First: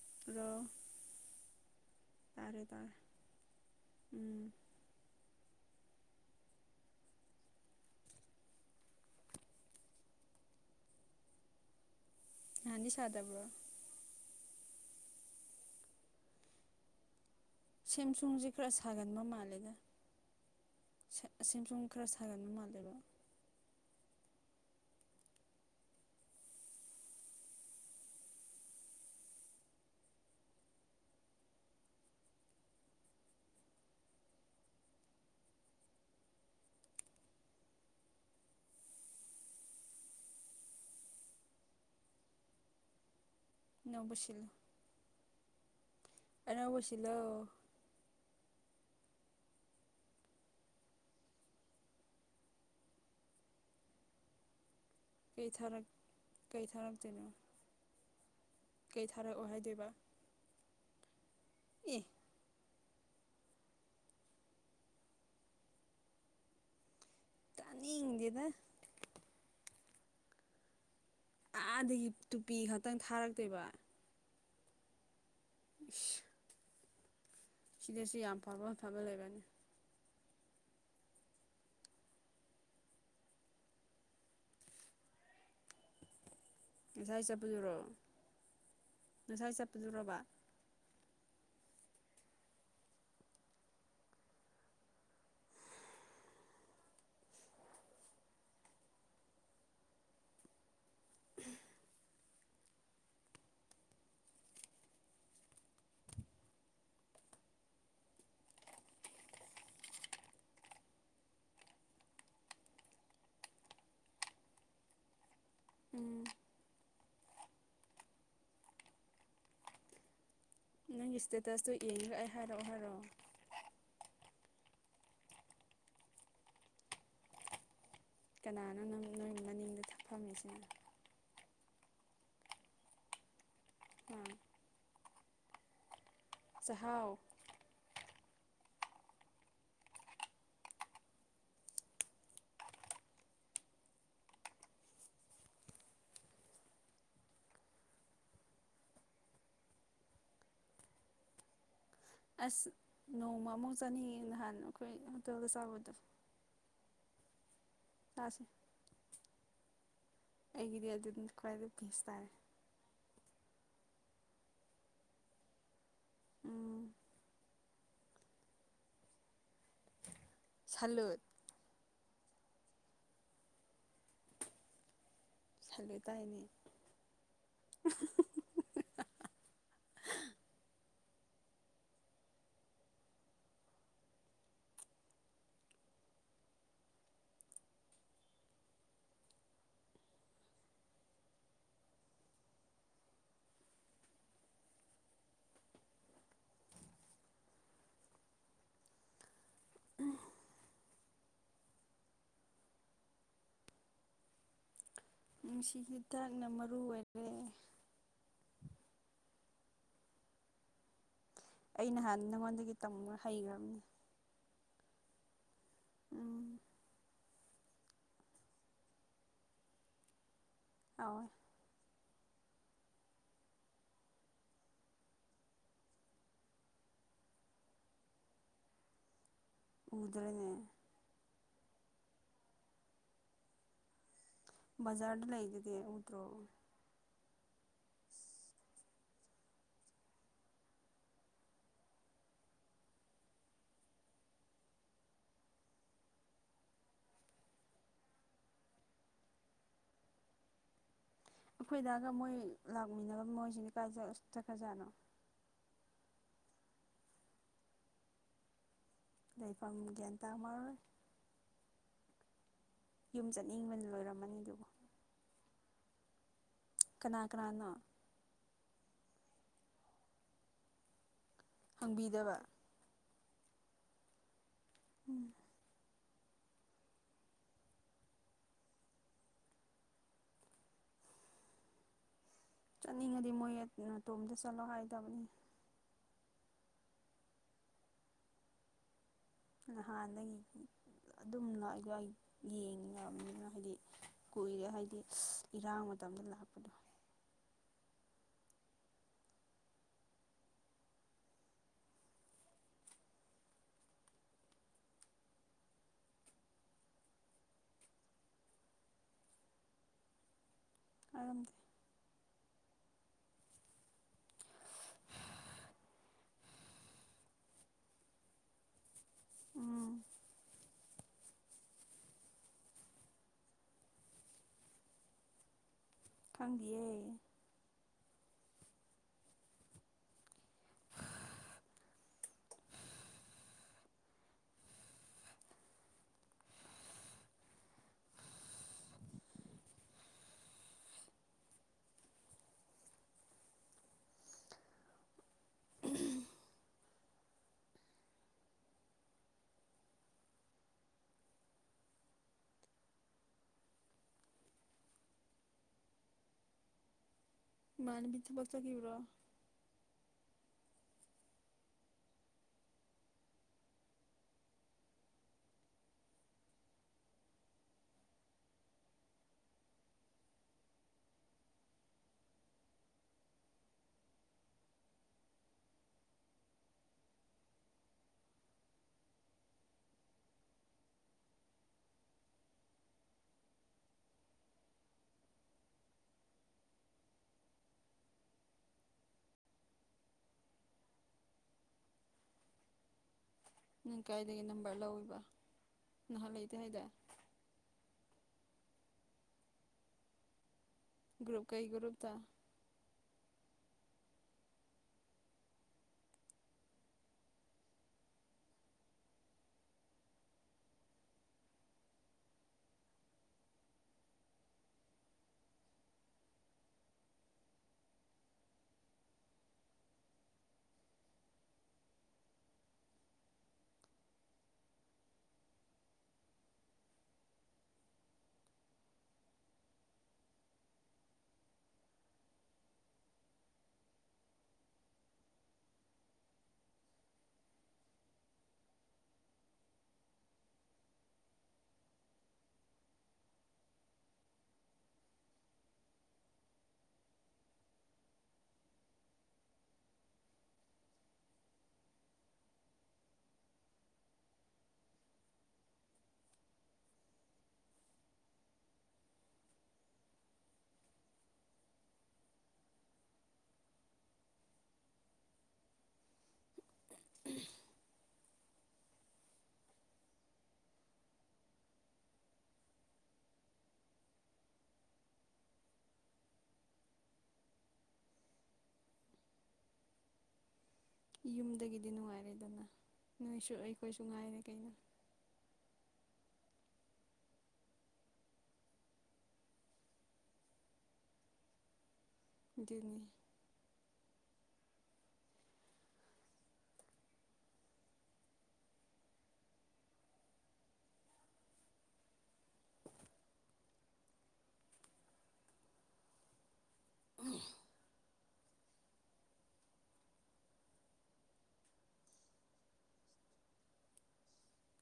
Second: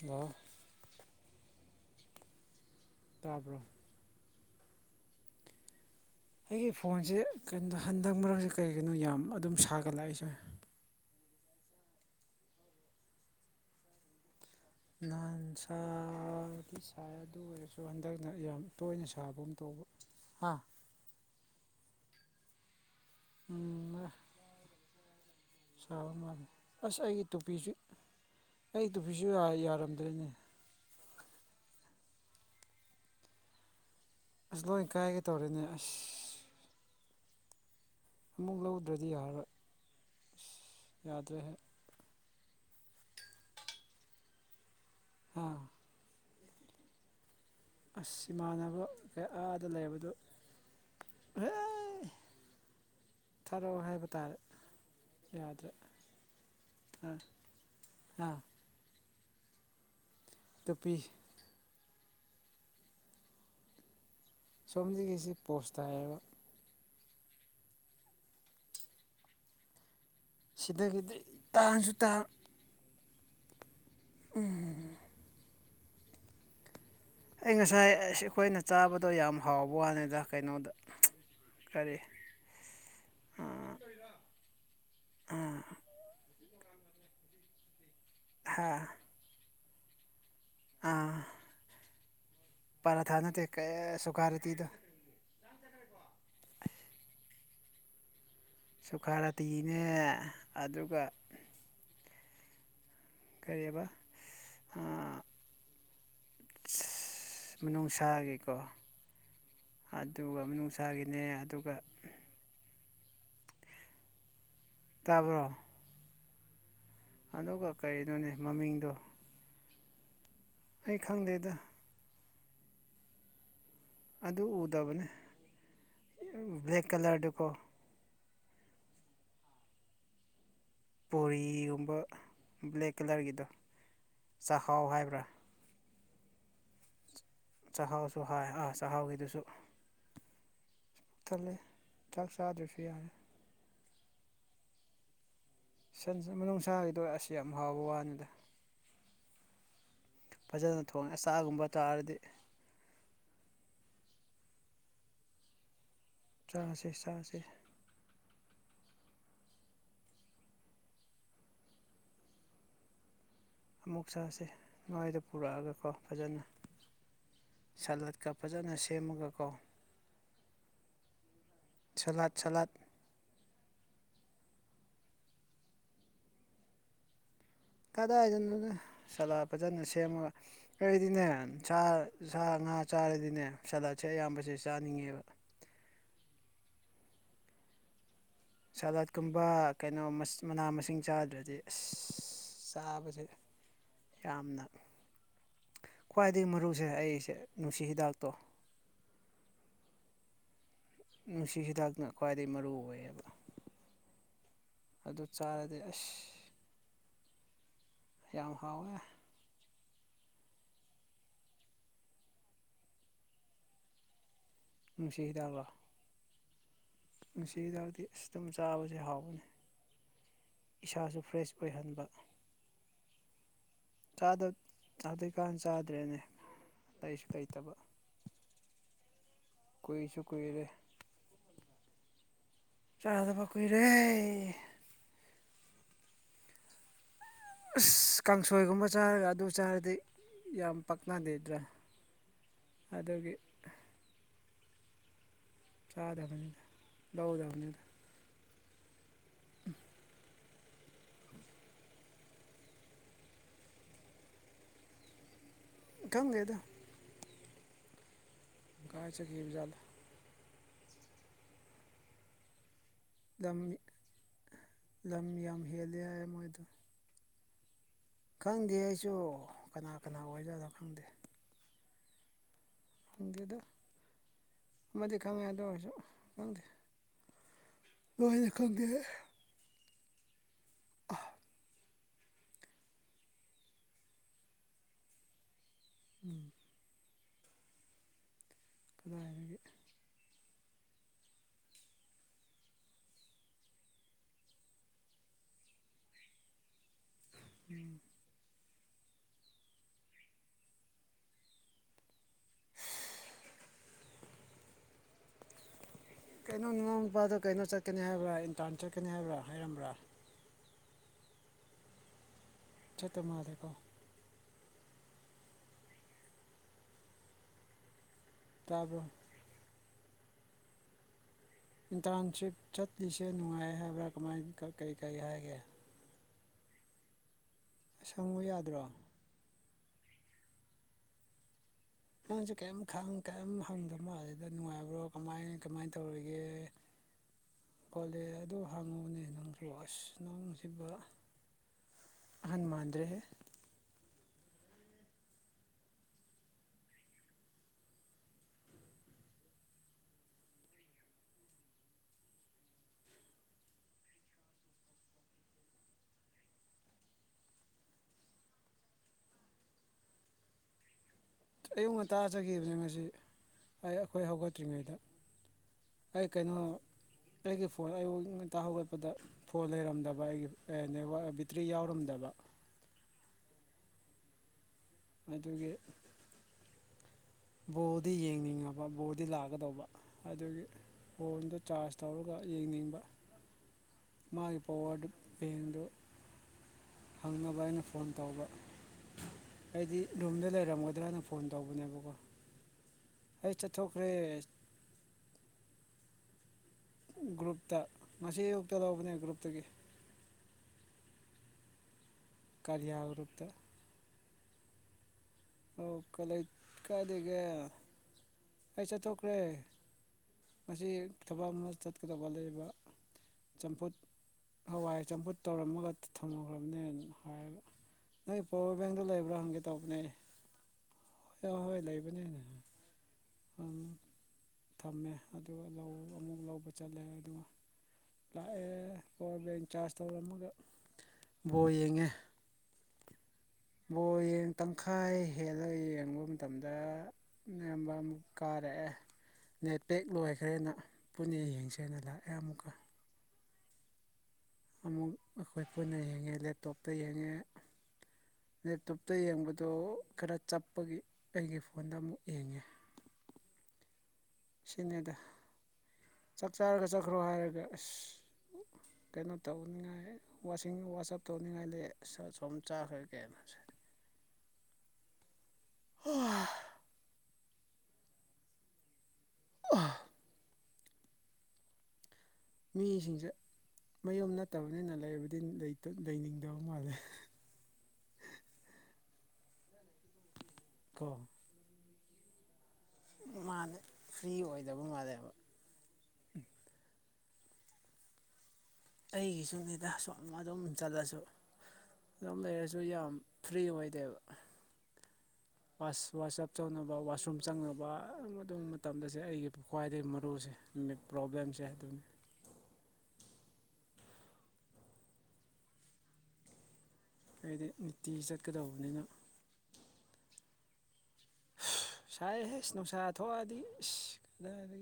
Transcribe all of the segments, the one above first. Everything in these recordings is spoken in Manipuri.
ꯍꯜꯂꯣ ꯍꯜꯂ‌ꫭ ꯇꯥꯔꯦ ꯇꯥꯔ ꯇꯥꯕ꯭ꯔꯣ ꯎꯝ ꯑꯩꯒꯤ ꯐꯣꯟꯁꯦ ꯀꯩꯅꯣ ꯍꯟꯗꯛ ꯃꯔꯝꯁꯦ ꯀꯔꯤꯒꯤꯅꯣ ꯌꯥꯝ ꯑꯗꯨꯝ ꯁꯥꯒꯠꯂꯛꯏꯁ‌ꯦ ꯅꯥꯟꯗꯤ ꯁꯥꯗꯕ꯭ꯔꯣ ꯅꯥꯍꯥꯟꯁ ꯁꯥꯏ ꯑꯗꯨ ꯑꫭꯏꯔꯁꯨ ꯑꯗꫭ ꯍꯟꯗꯛꯅ ꯁꯦꯝꯁꯨꯡꯁꯦ ꯌꯥꯝ ꯈꯔ ꯇꯣꯏꯅ ꯁꯥꯕ ꯑꯝꯃ ꯇꯧꯕ ꯍꯥꯥ ꯑꯁ ꯁꯨꯝ ꯈꯔ [unintelligible] ꯁꯥꯒꯟꯕ ꯃꯥꯜꯂꯦꯕ ꯎꯝ [unintelligible] ꯁꯥꯕ ꯃꯥꯜꯂꯦ ꯑꯁ ꯑꯩꯒꯤ ꯇꯨꯄꯤꯁꯨ ꯑꯩꯒꯤ ꯇꯨꯄꯤꯁꯨ ꯌꯥꯔꯝꯗꯔ‌ꯦꯅꯦ ꯑꯁ ꯂꯣꯏ ꯀꯥꯏꯒꯦ ꯇꯧꯔ‌ꯦꯅꯦ ꯑꯁ ꯑꯃꯨꯛ ꯂꯧꯗ꯭ꯔꯗꯤ ꯌꯥꯔꯔꯣꯏ ꯌꯥꯗ꯭ꯔꯦꯍ‌ꯦ ꯑꯅꯧꯕꯁꯤꯜꯂꯨ ꯍꯥ ꯑꯩꯅꯧꯕꯁꯤꯜꯂꯣ ꯑꯁ ꯏꯃꯥꯟꯅꯕ ꯀꯌꯥ ꯑꯗ ꯂꯩꯕꯗꯨ ꯍꯣꯏ [unintelligible] ꯆꯊꯔꯛꯑꯣ ꯍꯥꯏꯕ ꯇꯥꯔꯦ ꯀꯩ ꯌꯥꯗ꯭ꯔꯦ ꯊꯥꯔꯛ ꯀꯩ ꯑꯥ ꯊꯥꯔꯛꯇꯣꯏꯅꯣ ꯑꯥ ꯀꯩ ꯊꯥꯔꯛꯑꯣ ꯍꯥꯏꯗꯣꯏꯕ ꯇꯨꯄꯤ ꯑꯦ ꯑꯁꯣꯝꯗꯒꯤꯁꯤ ꯄꯣꯁꯇꯥꯏꯌꯦꯕ ꯇꯅꯤꯡꯗ‌ꯦꯗ ꯁꯤꯗꯒꯤꯗꯤ ꯇꯥꯡꯁꯨ ꯑꯥꯗꯒꯤ ꯇꯨꯄꯤ ꯈꯛꯇꯪ ꯊꯥꯔꯛꯇꫭꯏꯕ ꯎꯝ ꯑꯁ ꯑꯩ ꯉꯁꯥꯏ ꯑꯁ ꯌꯥꯝ ꯑꯩꯈꯣꯏꯅ ꯐꯕ ꯐꯕ ꯆꯥꯕꯗꯣ ꯌꯥꯝ ꯂꯩꯕꯅꯤ ꯍꯥꯎꯋ ꯋꯥꯅꯤꯗꯗ ꯀꯩꯅꯣꯗ ꯀꯔꯤ ꯎꯝ ꯉꯁꯥꯏ ꯆꯠꯄꯗꯨꯔꯣ ꯍꯥꯥ ꯉꯁꯥꯏ ꯆꯠꯄꯗꯨꯔꫭꯕ ꯎꯝ ꯄꯔꯥ ꯊꯥ ꯅꯠꯇꯦ ꯀꯩ ꯁꯨꯀꯔꯨꯇꯤꯗꯣ ꯁꯨꯈꯔꯇꯤꯅꯦ ꯑꯗꯨꯒ ꯎꯝ ꯀꯔꯤꯑꯕ ꯑꯥ ꯑꯁ ꯃꯅꯨꯡꯁꯥꯒꯤꯀꯣ ꯑꯗꯨꯒ ꯃꯅꯨꯡꯁꯥꯒꯤꯅꯦ ꯑꯗꯨꯒ ꯇꯥꯕ꯭ꯔꯣ ꯎꯝ ꯑꯗꯨꯒ ꯀꯔꯤꯅꯣꯅꯦ ꯃꯃꯤꯡꯗꯣ ꯑꯩ ꯅꯪꯒꯤ ꯈꯪꯗꯦꯗ ꯏꯁꯇꯦꯇꯁꯇꯣ ꯌꯦꯡꯉꯒ ꯑꯩ ꯍꯥꯏꯔꯛꯑꯣ ꯍꯥꯏꯔꯣ ꯑꯗꯨ ꯎꯗꯕꯅꯦ [unintelligible] ꯕ꯭ꯂꯦꯛ ꯀꯂꯔꯗꯣꯀꯣ ꯀꯅꯥꯅꯣ ꯅꯪ ꯅꯣꯏ ꯃꯅꯤꯡꯗ ꯐꯝꯃꯤꯁꯤꯅ ꯄꯨꯔꯤꯒꯨꯝꯕ ꯕ꯭ꯂꯦꯛ ꯀꯂꯔꯒꯤꯗꯣ ꯑꯥ ꯆꯥꯛꯍꯥꯎ ꯍꯥꯏꯕ꯭ꯔꯥ ꯆꯍꯥꯎ ꯆꯥꯛꯍꯥꯎꯁꯨ ꯍꯥꯏ ꯑ ꯆꯍꯥꯎꯒꯤꯗꯨꯁꯨ ꯄꯨꯛ ꯊꯜꯂꯦ ꯆꯥꯛ ꯆꯥꯗꯔ꯭ꯁꯨ ꯌꯥꯔꯦ ꯁꯟꯁꯦ ꯃꯅꯨꯡꯁꯥꯒꯤꯗꯣ ꯑꯁ ꯌꯥꯝ ꯍꯥꯎꯕ ꯋꯥꯅꯤꯗ ꯐꯖꯅ ꯊꯣꯡꯉꯦ ꯑꯆꯥꯒꯨꯝꯕ ꯇꯥꯔꯗꯤ ꯑꯁ ꯅꯣꯡꯃ ꯑꯃꯨꯛ ꯆꯠꯅꯤꯡꯉꯦ ꯅꯍꯥꯟ ꯑꯩꯈꯣꯏ ꯍꯣꯇꯦꯜꯗ ꯆꯥꯕꯗꯣ ꯆꯥꯁꯦ ꯆꯥꯁꯦ ꯆꯥꯁꯦ ꯑꯩꯒꯤꯗꯤ ꯑꯗꯨꯝ ꯈ꯭ꯋꯥꯏꯗ ꯄꯤꯁ ꯇꯥꯔꯦ ꯑꯃꯨꯛ ꯆꯥꯁꯦ ꯃꯥꯏꯗ ꯄꯨꯔꯛꯑꯒꯀꯣ ꯐꯖꯅ ꯎꯝ ꯁꯥꯂꯠꯀ ꯐꯖꯅ ꯁꯦꯝꯃꯒꯀꯣ ꯁꯂꯨꯠ ꯁꯂꯥꯠ ꯁꯂꯥꯠ ꯁꯂꯨꯠ ꯇꯥꯏꯅꯤ ꯀꯗꯥꯏꯗꯩꯅꯣꯗ ꯁꯂꯥꯠ ꯐꯖꯅ ꯁꯦꯝꯃꯒ ꯑꯩꯈꯣꯏꯗꯤꯅꯦ ꯁꯥ ꯁꯥꯉꯥ ꯆꯥꯔꯗꯤꯅꯦ ꯁꯂꯥꯠꯁꯦ ꯑꯌꯥꯝꯕꯁꯦ ꯆꯥꯅꯤꯡꯉꯦꯕ ꯁꯂꯥꯠꯀꯨꯝꯕ ꯀꯩꯅꯣ ꯃꯁ ꯃꯅꯥ ꯃꯁꯤꯡ ꯆꯥꯗ꯭ꯔꯗꯤ ꯑꯁ ꯆꯥꯕꯁꯨ ꯌꯥꯝꯅ ꯈ꯭ꯋꯥꯏꯗꯒꯤ ꯃꯔꯨꯁꯦ ꯑꯩꯁꯦ ꯅꯨꯡꯁꯤ ꯍꯤꯗꯥꯛꯇꯣ ꯎꯝꯍ ꯅꯨꯡꯁꯤ ꯍꯤꯗꯥꯛꯅ ꯈ꯭ꯋꯥꯏꯗꯒꯤ ꯃꯔꯨ ꯑꯣꯏꯌꯦꯗ ꯅꯨꯡꯁꯤ ꯑꯁ ꯍꯤꯗꯥꯛꯅ ꯃꯔꯨ ꯑꯣꯏꯈ꯭ꯔꯦꯅꯦ ꯌꯥꯝ ꯍꯥꯎꯅꯦꯍ ꯑꯩ ꯅꯍꯥꯟ ꯅꯪꯉꯣꯟꯗꯒꯤ ꯇꯝꯔ ꯍꯩꯒ꯭ꯔꯝꯅꯤ ꯅꯨꯡꯁꯤ ꯍꯤꯗꯥꯛꯂꯣ ꯎꯝ ꯅꯨꯡꯁꯤ ꯍꯨꯗꯥꯛꯇꯤ ꯑꯁ ꯇꯨꯝ ꯆꯥꯕꯁꯦ ꯍꯥꯎꯕꯅꯤ ꯍꯥꯎꯋꯦ ꯏꯁꯥꯁꯨ ꯐꯔ꯭ꯦꯁ ꯑꯣꯏꯍꯟꯕ ꯆꯥꯗꯕ ꯍꯧꯖꯤꯛꯀꯥꯟ ꯆꯥꯗ꯭ꯔꯦꯅꯦ ꯂꯩꯁꯨ ꯂꯩꯩꯇꯕ ꯀꯣꯏꯁꯨ ꯎꯗ꯭ꯔꯅꯦ ꯀꯨꯏꯔꯦ ꯆꯥꯗꯕ ꯀꯨꯏꯔꯦ ꯕꯖꯥꯔꯗ ꯂꯩꯗꯨꯗꯤ ꯎꯗ꯭ꯔꯣ ꯑꯁ ꯀꯥꯡꯁꯣꯏꯒꯨꯝꯕ ꯆꯥꯔꯒ ꯑꯗꯨ ꯆꯥꯔꯗꯤ ꯌꯥꯝ ꯄꯛꯅꯗꯦꯗ꯭ꯔꯥ ꯑꯗꯒꯤ ꯆꯥꯗꯕꯅꯤꯗ ꯂꯧꯗꯕꯅꯤꯗ ꯑꯩꯈꯣꯏꯗꯥꯒ ꯃꯣꯏ ꯂꯥꯛꯃꯤꯟꯅꯕ ꯃꯣꯏꯁꯤꯡꯖꯦ ꯀꯥꯏ ꯆꯠ ꯆꯠꯈ꯭ꯔꯖꯥꯠꯅꯣ ꯈꯪꯗꯦꯗꯥ ꯀꯥꯏ ꯂꯩꯐꯝ ꯆꯠꯈꯤꯕꯖꯥꯠꯂ ꯒ꯭ꯌꯥꯟ ꯇꯥꯃꯔꯣꯏ ꯌꯨꯝ ꯂꯝ ꯆꯠꯅꯤꯡꯕꯅ ꯂꯣꯏꯔꯝꯃꯅꯤ ꯑꯗꯨꯕꯨ ꯂꯝ ꯌꯥꯝ ꯍꯦꯜꯂꯦ ꯍꯥꯏꯌꯦ ꯃꯣꯏꯗꯣ ꯀꯅꯥ ꯀꯅꯥꯅꯣ ꯈꯪꯗꯦ ꯑꯩꯁꯨ ꯀꯅꯥ ꯀꯅꯥ ꯑꯣꯏꯖꯥꯠꯅꯣ ꯈꯪꯗꯦ ꯍꯪꯕꯤꯗꯕ ꯐꯪꯗꯦꯗ ꯑꯃꯗꯤ ꯎꯝ ꯈꯪꯉꯦ ꯑꯗꯨ ꯑꯣꯏꯔꯁꯨ ꯈꯪꯗꯦ ꯂꯣꯏꯅ ꯈꯪꯗꯦ ꯑꯩ ꯆꯠꯅꯤꯡꯉꯗꯤ ꯃꯣꯏ ꯑ ꯅꯇꯣꯝꯇ ꯆꯠꯂꯣ ꯍꯥꯏꯗꯎꯕꯅꯤ ꯎꯝ [unintelligible] ꯅꯍꯥꯟꯗꯒꯤ ꯑꯗꯨꯝ [unintelligible] ꯌꯦꯡꯉꯕꯅꯤꯅ ꯍꯥꯏꯗꯤ ꯀꯨꯏꯔꯦ ꯍꯥꯏꯗꯤ ꯏꯔꯥꯡ ꯃꯇꯝꯗ ꯂꯥꯛꯄꯗꯣ ꯎꯝ ꯀꯩꯅꯣ ꯅꯅꯥꯎ ꯅꯨꯄꯥꯗꯣ ꯀꯩꯅꯣ ꯆꯠꯀꯅꯤ ꯍꯥꯏꯕ꯭ꯔꯥ ꯏꯟꯇꯔꯟ ꯆꯠꯀꯅꯤ ꯍꯥꯏꯕ꯭ꯔꯥ ꯍꯥꯏꯔꯝꯕ꯭ꯔꯥ ꯍꯥꯏꯔꯝꯗꯦ ꯆꯠꯇ ꯃꯥꯜꯂꯦꯀꯣ ꯇꯥꯕ꯭ꯔꯣ ꯎꯝ ꯏꯟꯇꯔꯟꯁꯤꯞ ꯆꯠꯂꯤꯁꯦ ꯅꯨꯡꯉꯥꯏ ꯍꯥꯏꯕ꯭ꯔꯥ ꯀꯃꯥꯏꯅ ꯀ ꯀꯔꯤ ꯀꯔꯤ ꯍꯥꯏꯒꯦ ꯈꯪꯗꯤꯌꯦ ꯁꯪꯉꯨ ꯌꯥꯗ꯭ꯔꯣ ꯅꯪꯖꯨ ꯀꯦꯝ ꯈꯪ ꯀꯦꯝ ꯍꯪꯗ ꯃꯥꯜꯂꯦꯗ ꯅꯨꯡꯉꯥꯏꯕ꯭ꯔꯣ ꯀꯃꯥꯏ ꯀꯃꯥꯏ ꯇꯧꯔꯒꯦ ꯀꯣꯂꯦ ꯑꯗꯨ ꯍꯪꯉꯣꯅꯦ ꯅꯪꯒ꯭ꯂꯨ ꯑꯁ ꯅꯪꯁꯤꯕ ꯑꯍꯟ ꯃꯥꯥꯟꯗ꯭ꯔꯦ ꯍꯦ ꯏꯃꯥꯟꯅꯕꯤ ꯊꯕꯛ ꯆꯠꯀꯤꯕ꯭ꯔꯣ ꯑꯌꯨꯛ ꯉꯟꯇꯥꯥ ꯆꯠꯈꯤꯕꯅꯦ ꯉꯁꯤ ꯑꯩ ꯑꯩꯈꯣꯏ ꯍꯧꯒꯠꯇ꯭ꯔꯤꯉꯩꯗ ꯑꯩ ꯀꯩꯅꯣ ꯑꯩꯒꯤ ꯐꯣꯟ ꯑꯩꯌꯨꯛ ꯉꯟꯇꯥ ꯍꯧꯒꯠꯄꯗ ꯐꯣꯟ ꯂꯩꯔꯝꯗꯕ ꯑꯩꯒꯤ ꯑꯦ ꯅꯦꯠꯋꯥꯛ ꯕꯦꯇ꯭ꯔꯤ ꯌꯥꯎꯔꯝꯗꯕ ꯑꯗꯨꯒꯤ ꯕꯣꯜꯗꯤ ꯌꯦꯡꯅꯤꯡꯉꯕ ꯕꯣꯔꯗꯤ ꯂꯥꯛꯀꯗꯧꯕ ꯑꯗꯨꯒꯤ ꯐꯣꯟꯗꯣ ꯆꯥꯔꯖ ꯇꯧꯔꯒ ꯌꯦꯡꯅꯤꯡꯕ ꯃꯥꯒꯤ ꯄꯥꯋꯥꯔꯗꯨ ꯕꯦꯡꯗꯣ ꯍꯪꯉꯕ ꯑꯩꯅ ꯐꯣꯟ ꯇꯧꯕ ꯑꯩꯗꯤ ꯔꯨꯝꯗ ꯂꯩꯔꯝꯒꯗ꯭ꯔꯅ ꯐꯣꯟ ꯇꯧꯕꯅꯦꯕꯀꯣ ꯑꯩ ꯅꯪ ꯆꯠꯊꯣꯛꯈ꯭ꯔꯦ ꯀꯥꯏꯗꯒꯤ ꯅꯝꯕꯔ ꯂꯧꯏꯕ ꯅꯍꯥꯟ ꯂꯩꯇꯦ ꯍꯥꯏꯗꯥꯏ ꯒ꯭ꯔꯨꯞꯇ ꯉꯁꯤ ꯑꯩꯌꯨꯛꯇ ꯂꯧꯕꯅꯦ ꯒ꯭ꯔꯨꯞꯇꯒꯤ ꯒ꯭ꯔꯨꯨꯞ ꯀꯩ ꯒ꯭ꯔꯨꯨꯞꯇ ꯀꯥꯔꯤꯌꯥ ꯒ꯭ꯔꯨꯞꯇ ꯑꯣ [unintelligible] ꯀꯥꯏ ꯂꯩꯒꯦ ꯑꯩ ꯆꯠꯊꯣꯛꯈ꯭ꯔꯦ ꯉꯁꯤ ꯊꯕꯛ ꯑꯃ ꯆꯠꯀꯗꯕ ꯂꯩꯕ ꯆꯝꯐꯨꯠ ꯍꯋꯥꯏ ꯆꯝꯐꯨꯠ ꯇꯧꯔꯝꯃꯒ ꯊꯝꯃꯨꯈ꯭ꯔꯕꯅꯦ ꯍꯥꯏꯔꯒ ꯅꯪꯏ ꯄꯋꯥꯔ ꯕꯦꯡꯗꯣ ꯂꯩꯕ꯭ꯔꯥ ꯍꯪꯒꯦ ꯇꯧꯕꯅꯦ ꯑ ꯍꯣꯏ ꯂꯩꯕꯅꯦꯅꯦ ꯑꯪ ꯊꯝꯃꯦ ꯑꯗꯨꯒ ꯂꯧ ꯑꯃꯨꯛ ꯂꯧꯕ ꯆꯠꯂꯦ ꯑꯗꯨꯒ ꯂꯥꯛꯑꯦ ꯄꯋꯥꯔ ꯕꯦꯡ ꯆꯥꯔꯖ ꯇꯧꯔꯝꯃꯒ ꯕꯣꯜ ꯌꯦꯡꯉꯦ ꯕꯣꯜ ꯌꯦꯡ ꯇꯪꯈꯥꯏ ꯍꯦꯜꯂꯒ ꯌꯦꯡꯕ ꯃꯇꯝꯗ ꯅꯦꯝꯕꯝꯃꯨꯛ ꯀꯥꯔꯦꯍꯦ ꯅꯦꯠꯄꯦꯛ ꯂꯣꯏꯈ꯭ꯔꯦꯅ ꯄꯨꯟꯅ ꯌꯦꯡꯁꯦꯅ ꯂꯥꯛꯑꯦ ꯑꯃꯨꯛꯀ ꯑꯃꯨꯛ ꯑꯩꯈꯣꯏ ꯄꯨꯟꯅ ꯌꯦꯡꯉꯦ ꯂꯦꯞꯇꯣꯞꯇ ꯌꯦꯡꯉꯦ ꯂꯦꯞꯇꯣꯞꯇ ꯌꯦꯡꯕꯗꯣ ꯈꯔ ꯆꯞꯄꯒꯤ ꯑꯩꯒꯤ ꯐꯣꯟꯗ ꯑꯃꯨꯛ ꯌꯦꯡꯉꯦ ꯁꯤꯅꯦꯗ ꯆꯥꯛ ꯆꯥꯔꯒ ꯆꯠꯈ꯭ꯔꯣ ꯍꯥꯏꯔꯒ ꯑꯁ ꯀꯩꯅꯣ ꯇꯧꯅꯤꯡꯉꯥꯏ ꯋꯥꯁꯤꯡ ꯋꯥꯁꯑꯞ ꯇꯧꯅꯤꯡꯉꯥꯏ ꯂꯩ ꯑꯁ ꯑꯁꯣꯝ ꯆꯥꯈ꯭ꯔꯀꯦꯅ [unintelligible] [unintelligible] ꯃꯤꯁꯤꯡꯁꯦ ꯃꯌꯨꯝ ꯅꯠꯇꯕꯅꯤꯅ ꯂꯩꯕꯗꯤ ꯂꯩꯇ ꯂꯩꯅꯤꯡꯗꯕ ꯃꯥꯜꯂꯦ ꯑꯣ ꯌꯨꯝꯗꯒꯤꯗꯤ ꯅꯨꯡꯉꯥꯏꯔꯦꯗꯅ ꯅꯣꯏꯁꯨ ꯃꯥꯅꯦ ꯑꯩꯈꯣꯏꯁꯨ ꯐ꯭ꯔꯤ ꯉꯥꯏꯔꯦ ꯀꯩꯅꯣ ꯑꯣꯏꯗꯕ ꯃꯥꯜꯂꯦꯕ ꯑꯩꯒꯤꯁꯨ ꯂꯤꯗ ꯁ ꯑꯗꯨꯝ ꯆꯠꯂꯁꯨ ꯑꯗꯨꯝ ꯂꯩꯔꯁꯨ ꯑꯗꯨꯅꯤ ꯌꯥꯝ ꯐ꯭ꯔꯤ ꯑꯣꯏꯗꯦꯕ [inaudible] [inaudible] [inaudible] ꯍꯥꯏꯗꯤ ꯅꯨꯡꯇꯤ ꯆꯠꯀꯗꯧꯕꯅꯤꯅ ꯁꯥꯏꯍ‌ꯦ ꯅꯨꯡꯁꯥ ꯊꯣꯛꯑꯗꯤ ꯏꯁ ꯎꯝ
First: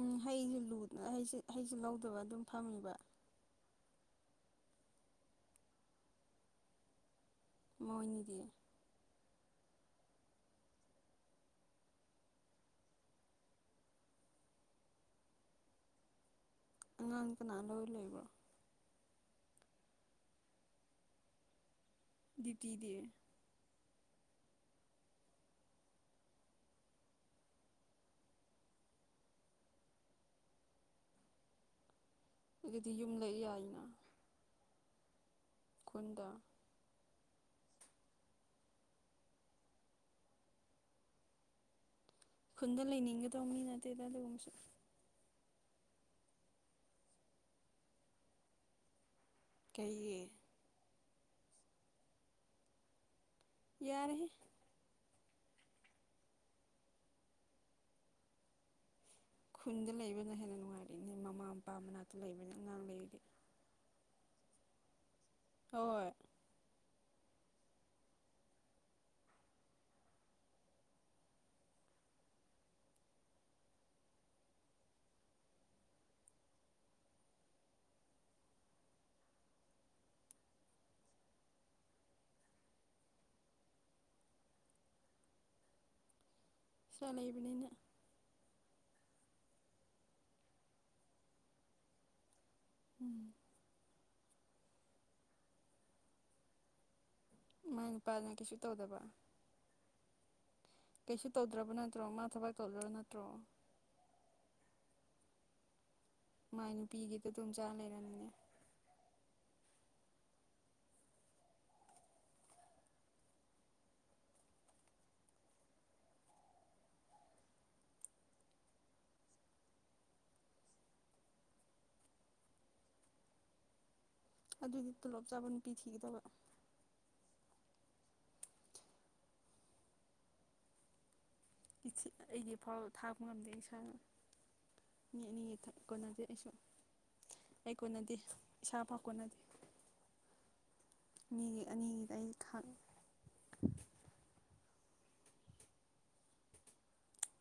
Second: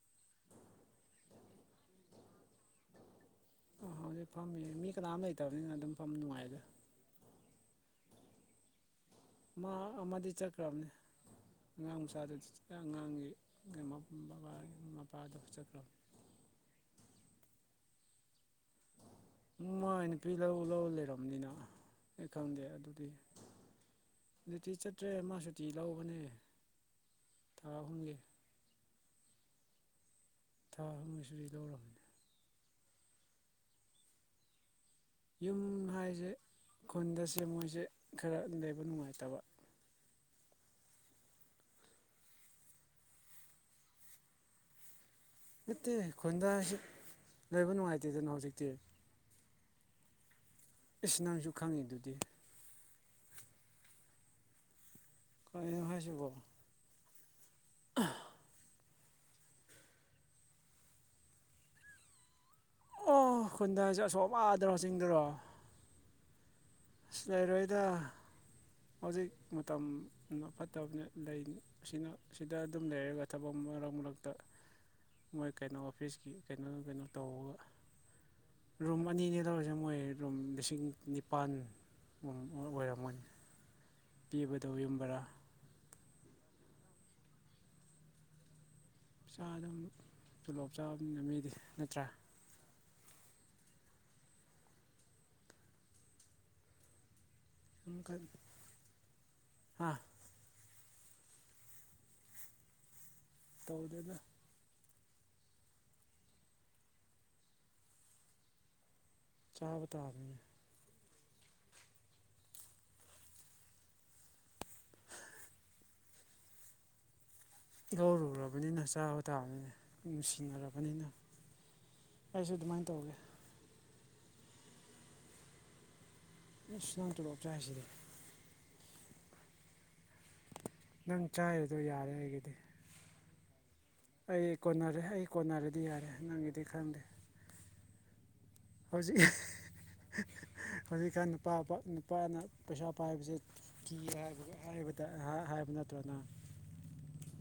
ꯎꯝ ꯍꯩꯁꯨꯨꯅ ꯍꯩꯁꯨ ꯂꯧꯗꯕ ꯑꯗꯨꯝ ꯐꯝꯃꯤꯕ ꯑꯣ ꯍꯧꯖꯤꯛ ꯐꯝꯃꯤꯌꯦ ꯃꯤ ꯀꯅꯥꯝ ꯂꯩꯇꯕꯅꯤꯅ ꯑꯗꯨꯝ ꯐꯝ ꯅꯨꯡꯉꯥꯏꯗ ꯃꯣꯏꯅꯤꯗꯤ ꯃꯥ ꯑꯃꯗꯤ ꯆꯠꯈ꯭ꯔꯕꯅꯦ ꯑꯉꯥꯡ ꯃꯆꯥꯗꯨ ꯑꯉꯥꯡꯒꯤ ꯃꯄꯥꯗꯨ ꯆꯠꯈ꯭ꯔꯕꯅ‌ꯦ ꯑꯉꯥꯡ ꯀꯅꯥ ꯂꯣꯏ ꯂꯩꯕ꯭ꯔꯣ ꯃꯥꯏ ꯅꯨꯄꯤ ꯂꯧ ꯂꯧ ꯂꯩꯔꯝꯅꯤꯅ ꯑꯩ ꯈꯪꯗꯦ ꯗ꯭ꯌꯨꯇꯤꯗꯤ ꯑꯗꯨꯗꯤ ꯅꯨꯡꯇꯤ ꯆꯠꯇ꯭ꯔꯦ ꯃꯥ ꯁꯨꯇꯤ ꯂꯧꯕꯅꯦ ꯊꯥ ꯑꯍꯨꯝꯒꯤ ꯊꯥ ꯑꯍꯨꯝ ꯁꯨꯇꯤ ꯂꯩꯔꯕ‌‌ꯅ‌ꯦ ꯑꯗꯨꯗꯤ ꯌꯨꯝ ꯂꯩ ꯌꯥꯏꯅ ꯌꯨꯝ ꯈꯨꯟꯗ ꯍꯥꯏꯁꯦ ꯈꯨꯟꯗꯁꯦ ꯃꯣꯏꯁꯦ ꯈꯔ ꯂꯩꯕ ꯅꯨꯡꯉꯥꯏꯇꯕ ꯈꯨꯟꯗ ꯂꯩꯅꯤꯡꯒꯗꯕ ꯃꯤ ꯅꯠꯇꯦꯗ ꯑꯗꯨꯒꯨꯝꯕꯁꯨ ꯅꯠꯇꯦ ꯈꯨꯟꯗꯥꯁꯤ ꯂꯩꯕ ꯅꯨꯡꯉꯥꯏꯇꯦꯗꯅ ꯍꯧꯖꯤꯛꯇꯤ ꯀꯩꯒꯤ ꯏꯁ ꯅꯪꯁꯨ ꯈꯪꯉꯤ ꯗꯨꯗꯤ ꯌꯥꯔꯦꯍ‌ꯦ ꯀꯩꯅ‌ꯣ ꯍꯥꯏꯁꯤꯕꯣ ꯑ ꯈꯨꯟꯗ ꯂꯩꯕꯅ ꯍꯦꯟꯅ ꯅꯨꯡꯉꯥꯏꯔꯤꯅꯦ ꯃꯃꯥ ꯃꯄꯥ ꯃꯅꯥꯛꯇ ꯂꯩꯕꯅꯤ ꯑꯉꯥꯡꯂꯩꯔꯗꯤ ꯑꯣ ꯈꯨꯟꯗ ꯍꯥꯏꯁꯤ ꯑꯁꯣꯝ ꯑꯥꯗꯔ‌ꯣ ꯆꯤꯡꯗꯔꯣ ꯍꯣꯏ ꯑꯁ ꯂꯩꯔꯣꯏꯗ ꯍꯧꯖꯤꯛ ꯃꯇꯝ ꯐꯠꯇꯕꯅ‌ꯦ ꯂꯩꯅꯤ ꯑꯁꯤꯅ ꯁꯤꯗ ꯑꯗꯨꯝ ꯂꯩꯔꯒ ꯊꯕꯛ ꯃꯔꯛ ꯃꯔꯛꯇ ꯃꯣꯏ ꯀꯩꯅꯣ ꯑꯣꯐꯤꯁꯀꯤ ꯀꯩꯅꯣ ꯀꯩꯅꯣ ꯇꯔꯒ ꯔꯨꯝ ꯑꯅꯤꯅꯤ ꯂꯧꯔꯤꯁꯦ ꯃꯣꯏ ꯔꯨꯝ ꯂꯤꯁꯤꯡ ꯅꯤꯄꯥꯟ ꯑꯣꯏꯔꯝꯃꯅꯤ ꯄꯤꯕꯗꯣ ꯌꯨꯝꯕꯔꯥ ꯁꯤꯔꯥ ꯂꯩꯕꯅꯤꯅ ꯆꯥ ꯑꯗꯨꯝ ꯇꯣꯂꯣꯞ ꯆꯥꯕ ꯅꯤꯅ ꯃꯤꯗꯤ ꯅꯠꯇ꯭ꯔꯥ ꯎꯝ ꯃꯥꯏ ꯅꯨꯄꯥꯅ ꯀꯩꯁꯨ ꯇꯧꯗꯕ ꯑ ꯀꯩꯁꯨ ꯇꯧꯗ꯭ꯔꯕ ꯅꯠꯇ꯭ꯔꯣ ꯃꯥ ꯊꯕꯛ ꯇꯧꯗ꯭ꯔꯕ ꯅꯠꯇ꯭ꯔꯣ ꯇꯧꯗ‌ꯦꯗ ꯃꯥꯏ ꯅꯨꯄꯤꯒꯤꯗ ꯑꯗꯨꯝ ꯆꯥꯥ ꯂꯩꯔꯝꯅꯤꯅꯦ ꯆꯥꯕꯇꯥꯕꯅꯤꯅ‌ꯦ ꯂꯧꯔꯨꯔꯕꯅꯤꯅ ꯆꯥꯕ ꯇꯥꯕꯅꯤꯅ‌ꯦ ꯅꯨꯡꯁꯤꯅꯔꯕꯅꯤꯅ ꯑꯩꯁꯨ ꯑꯗꯨꯃꯥꯏꯅ ꯇꯧꯔꯒꯦ ꯑꯗꯨꯗꯤ ꯇꯣꯂꯣꯞ ꯆꯥꯕ ꯅꯨꯄꯤ ꯊꯤꯒꯗꯕ ꯑꯁ ꯅꯪ ꯇꯂꯣꯞ ꯆꯥꯏ ꯁꯤꯗꯤ ꯅꯪ ꯆꯥꯏꯗꯨ ꯑꯩꯒꯤ ꯐꯥꯎ ꯊꯥꯛꯄ ꯉꯝꯗꯦ ꯏꯁꯥꯅ ꯑꯩ ꯀꯣꯟꯅꯔꯦ ꯃꯤ ꯑꯩ ꯑꯅꯤꯒꯤ ꯀꯣꯟꯅꯔꯗꯤ ꯌꯥꯔꯦ ꯀꯣꯟꯅꯗꯦ ꯑꯩꯁꯨ ꯅꯪꯒꯤꯗꯤ ꯈꯪꯗꯦ ꯑꯩ ꯀꫭꯟꯅꯗ‌ꯦ ꯍꯧꯖꯤꯛ ꯍꯧꯖꯤꯛꯀꯥꯟ ꯅꯨꯄꯥ ꯃꯤꯒꯤ ꯑꯅꯤꯒꯤꯗ ꯑꯩ ꯅꯨꯄꯥꯅ ꯈꯥꯡ ꯄꯩꯁꯥ ꯄꯥꯏꯕꯁꯦ ꯀꯤ ꯍꯥꯏꯕ ꯍꯥꯏꯕꯗ ꯍꯥꯏꯕ ꯅꯠꯇ꯭ꯔꯅ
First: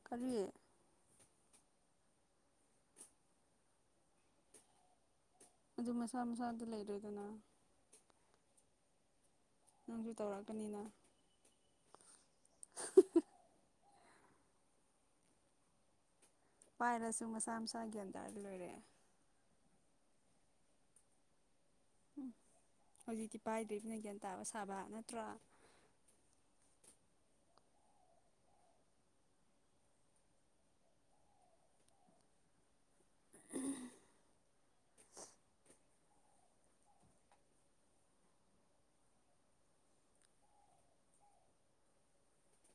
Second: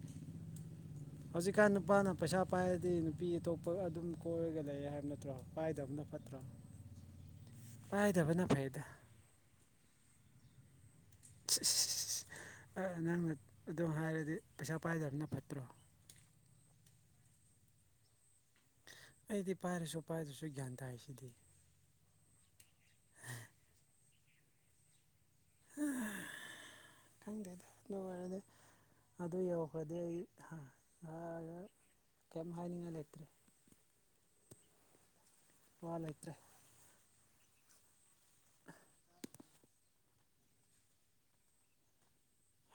ꯀꯔꯤ ꯍꯧꯖꯤꯛꯀꯥꯟ ꯅꯨꯄꯥꯅ ꯄꯩꯁꯥ ꯄꯥꯏꯔꯗꯤ ꯅꯨꯄꯤ ꯑꯇꯣꯞꯄ ꯑꯗꯨꯝ ꯀꯣꯏꯔꯒ ꯂꯩꯔ ꯍꯥꯏꯕ ꯅꯠꯇ꯭ꯔꯣ ꯑꯗꯨ ꯃꯁꯥ ꯃꯁꯥꯗꯨ ꯂꯩꯔ‌ꯦꯗꯅ ꯐꯥꯏꯗꯕꯅ ꯐꯩꯗ ꯅꯪꯁꯨ ꯇꯧꯔꯛꯀꯅꯤꯅ ꯅꯪꯅ ꯑꯗꯨ ꯍꯥꯏꯔꯗꯤ ꯄꯩꯁꯥ ꯄꯥꯏꯗꯕꯅ ꯐꯠꯇ꯭ꯔꯣ ꯄꯥꯏꯔꯁꯨ ꯃꯁꯥ ꯃꯁꯥ ꯒ꯭ꯌꯥꯟ ꯇꯥꯔꯒ ꯂꯣꯏꯔ‌ꯦ ꯑꯩꯗꯤ ꯄꯥꯏꯔꯁꯨ ꯄꯥꯏꯔꯁꯨ ꯒ꯭ꯌꯥꯟ ꯇꯥꯏ ꯁꯤꯗꯤ ꯎꯝ ꯍꯧꯖꯤꯛꯇꯤ ꯄꯥꯏꯗ꯭ꯔꯤꯕꯅ ꯒ꯭ꯌꯥꯟ ꯇꯥꯕ ꯁꯥꯕ ꯅꯠꯇ꯭ꯔꯥ ꯑ ꯈꯪꯗꯦꯗ ꯂꫭꯏꯔꯒ‌ꯦ ꯑꯗꯨ ꯌꯧꯈ꯭ꯔꯗꯤ ꯑꯩ ꯍꯥ ꯍꯥꯏꯔ ꯀꯩꯌꯤꯝ ꯍꯥꯏꯅꯤꯡꯉꯥꯏ ꯂꯩꯇ꯭ꯔꯦ ꯎꯝ ꯋꯥ ꯂꯩꯇ꯭ꯔꯦ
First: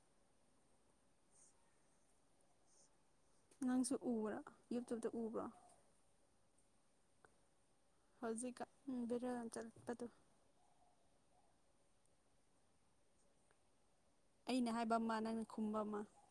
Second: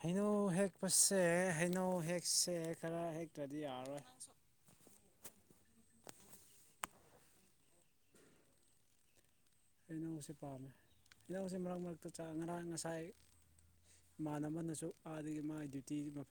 ꯍꯩꯅꯧ ꯍꯦꯛꯄꯁꯦ ꯍꯩꯅꯧ ꯍꯦꯛꯁꯦ ꯈꯔ ꯍꯦꯛ ꯅꯪꯁꯨ ꯎꯕ꯭ꯔꯥ ꯌꯨꯠꯇꯨꯞꯇ ꯎꯕ꯭ꯔꯣ ꯍꯧꯖꯤꯛꯀ ꯎꯝ ꯕꯤꯔꯆꯜ ꯏꯅꯥꯎꯁꯤ ꯄꯥꯝꯃꯦ ꯏꯅꯥꯎꯁꯤ ꯃꯔꯛ ꯃꯔꯛꯇ ꯆꯥꯡ ꯉꯔꯥꯡ ꯉꯁꯥꯏ ꯏꯃꯥꯟꯅ ꯑꯩꯅ ꯕꯅꯁꯨ ꯍꯥꯏꯕ ꯑꯃ ꯑꯥꯗꯒꯤ ꯅꯪꯅ ꯃꯥꯒꯤ ꯈꯨꯝꯕ ꯗ꯭ꯌꯨꯇꯤ ꯑꯃ ꯕꯧ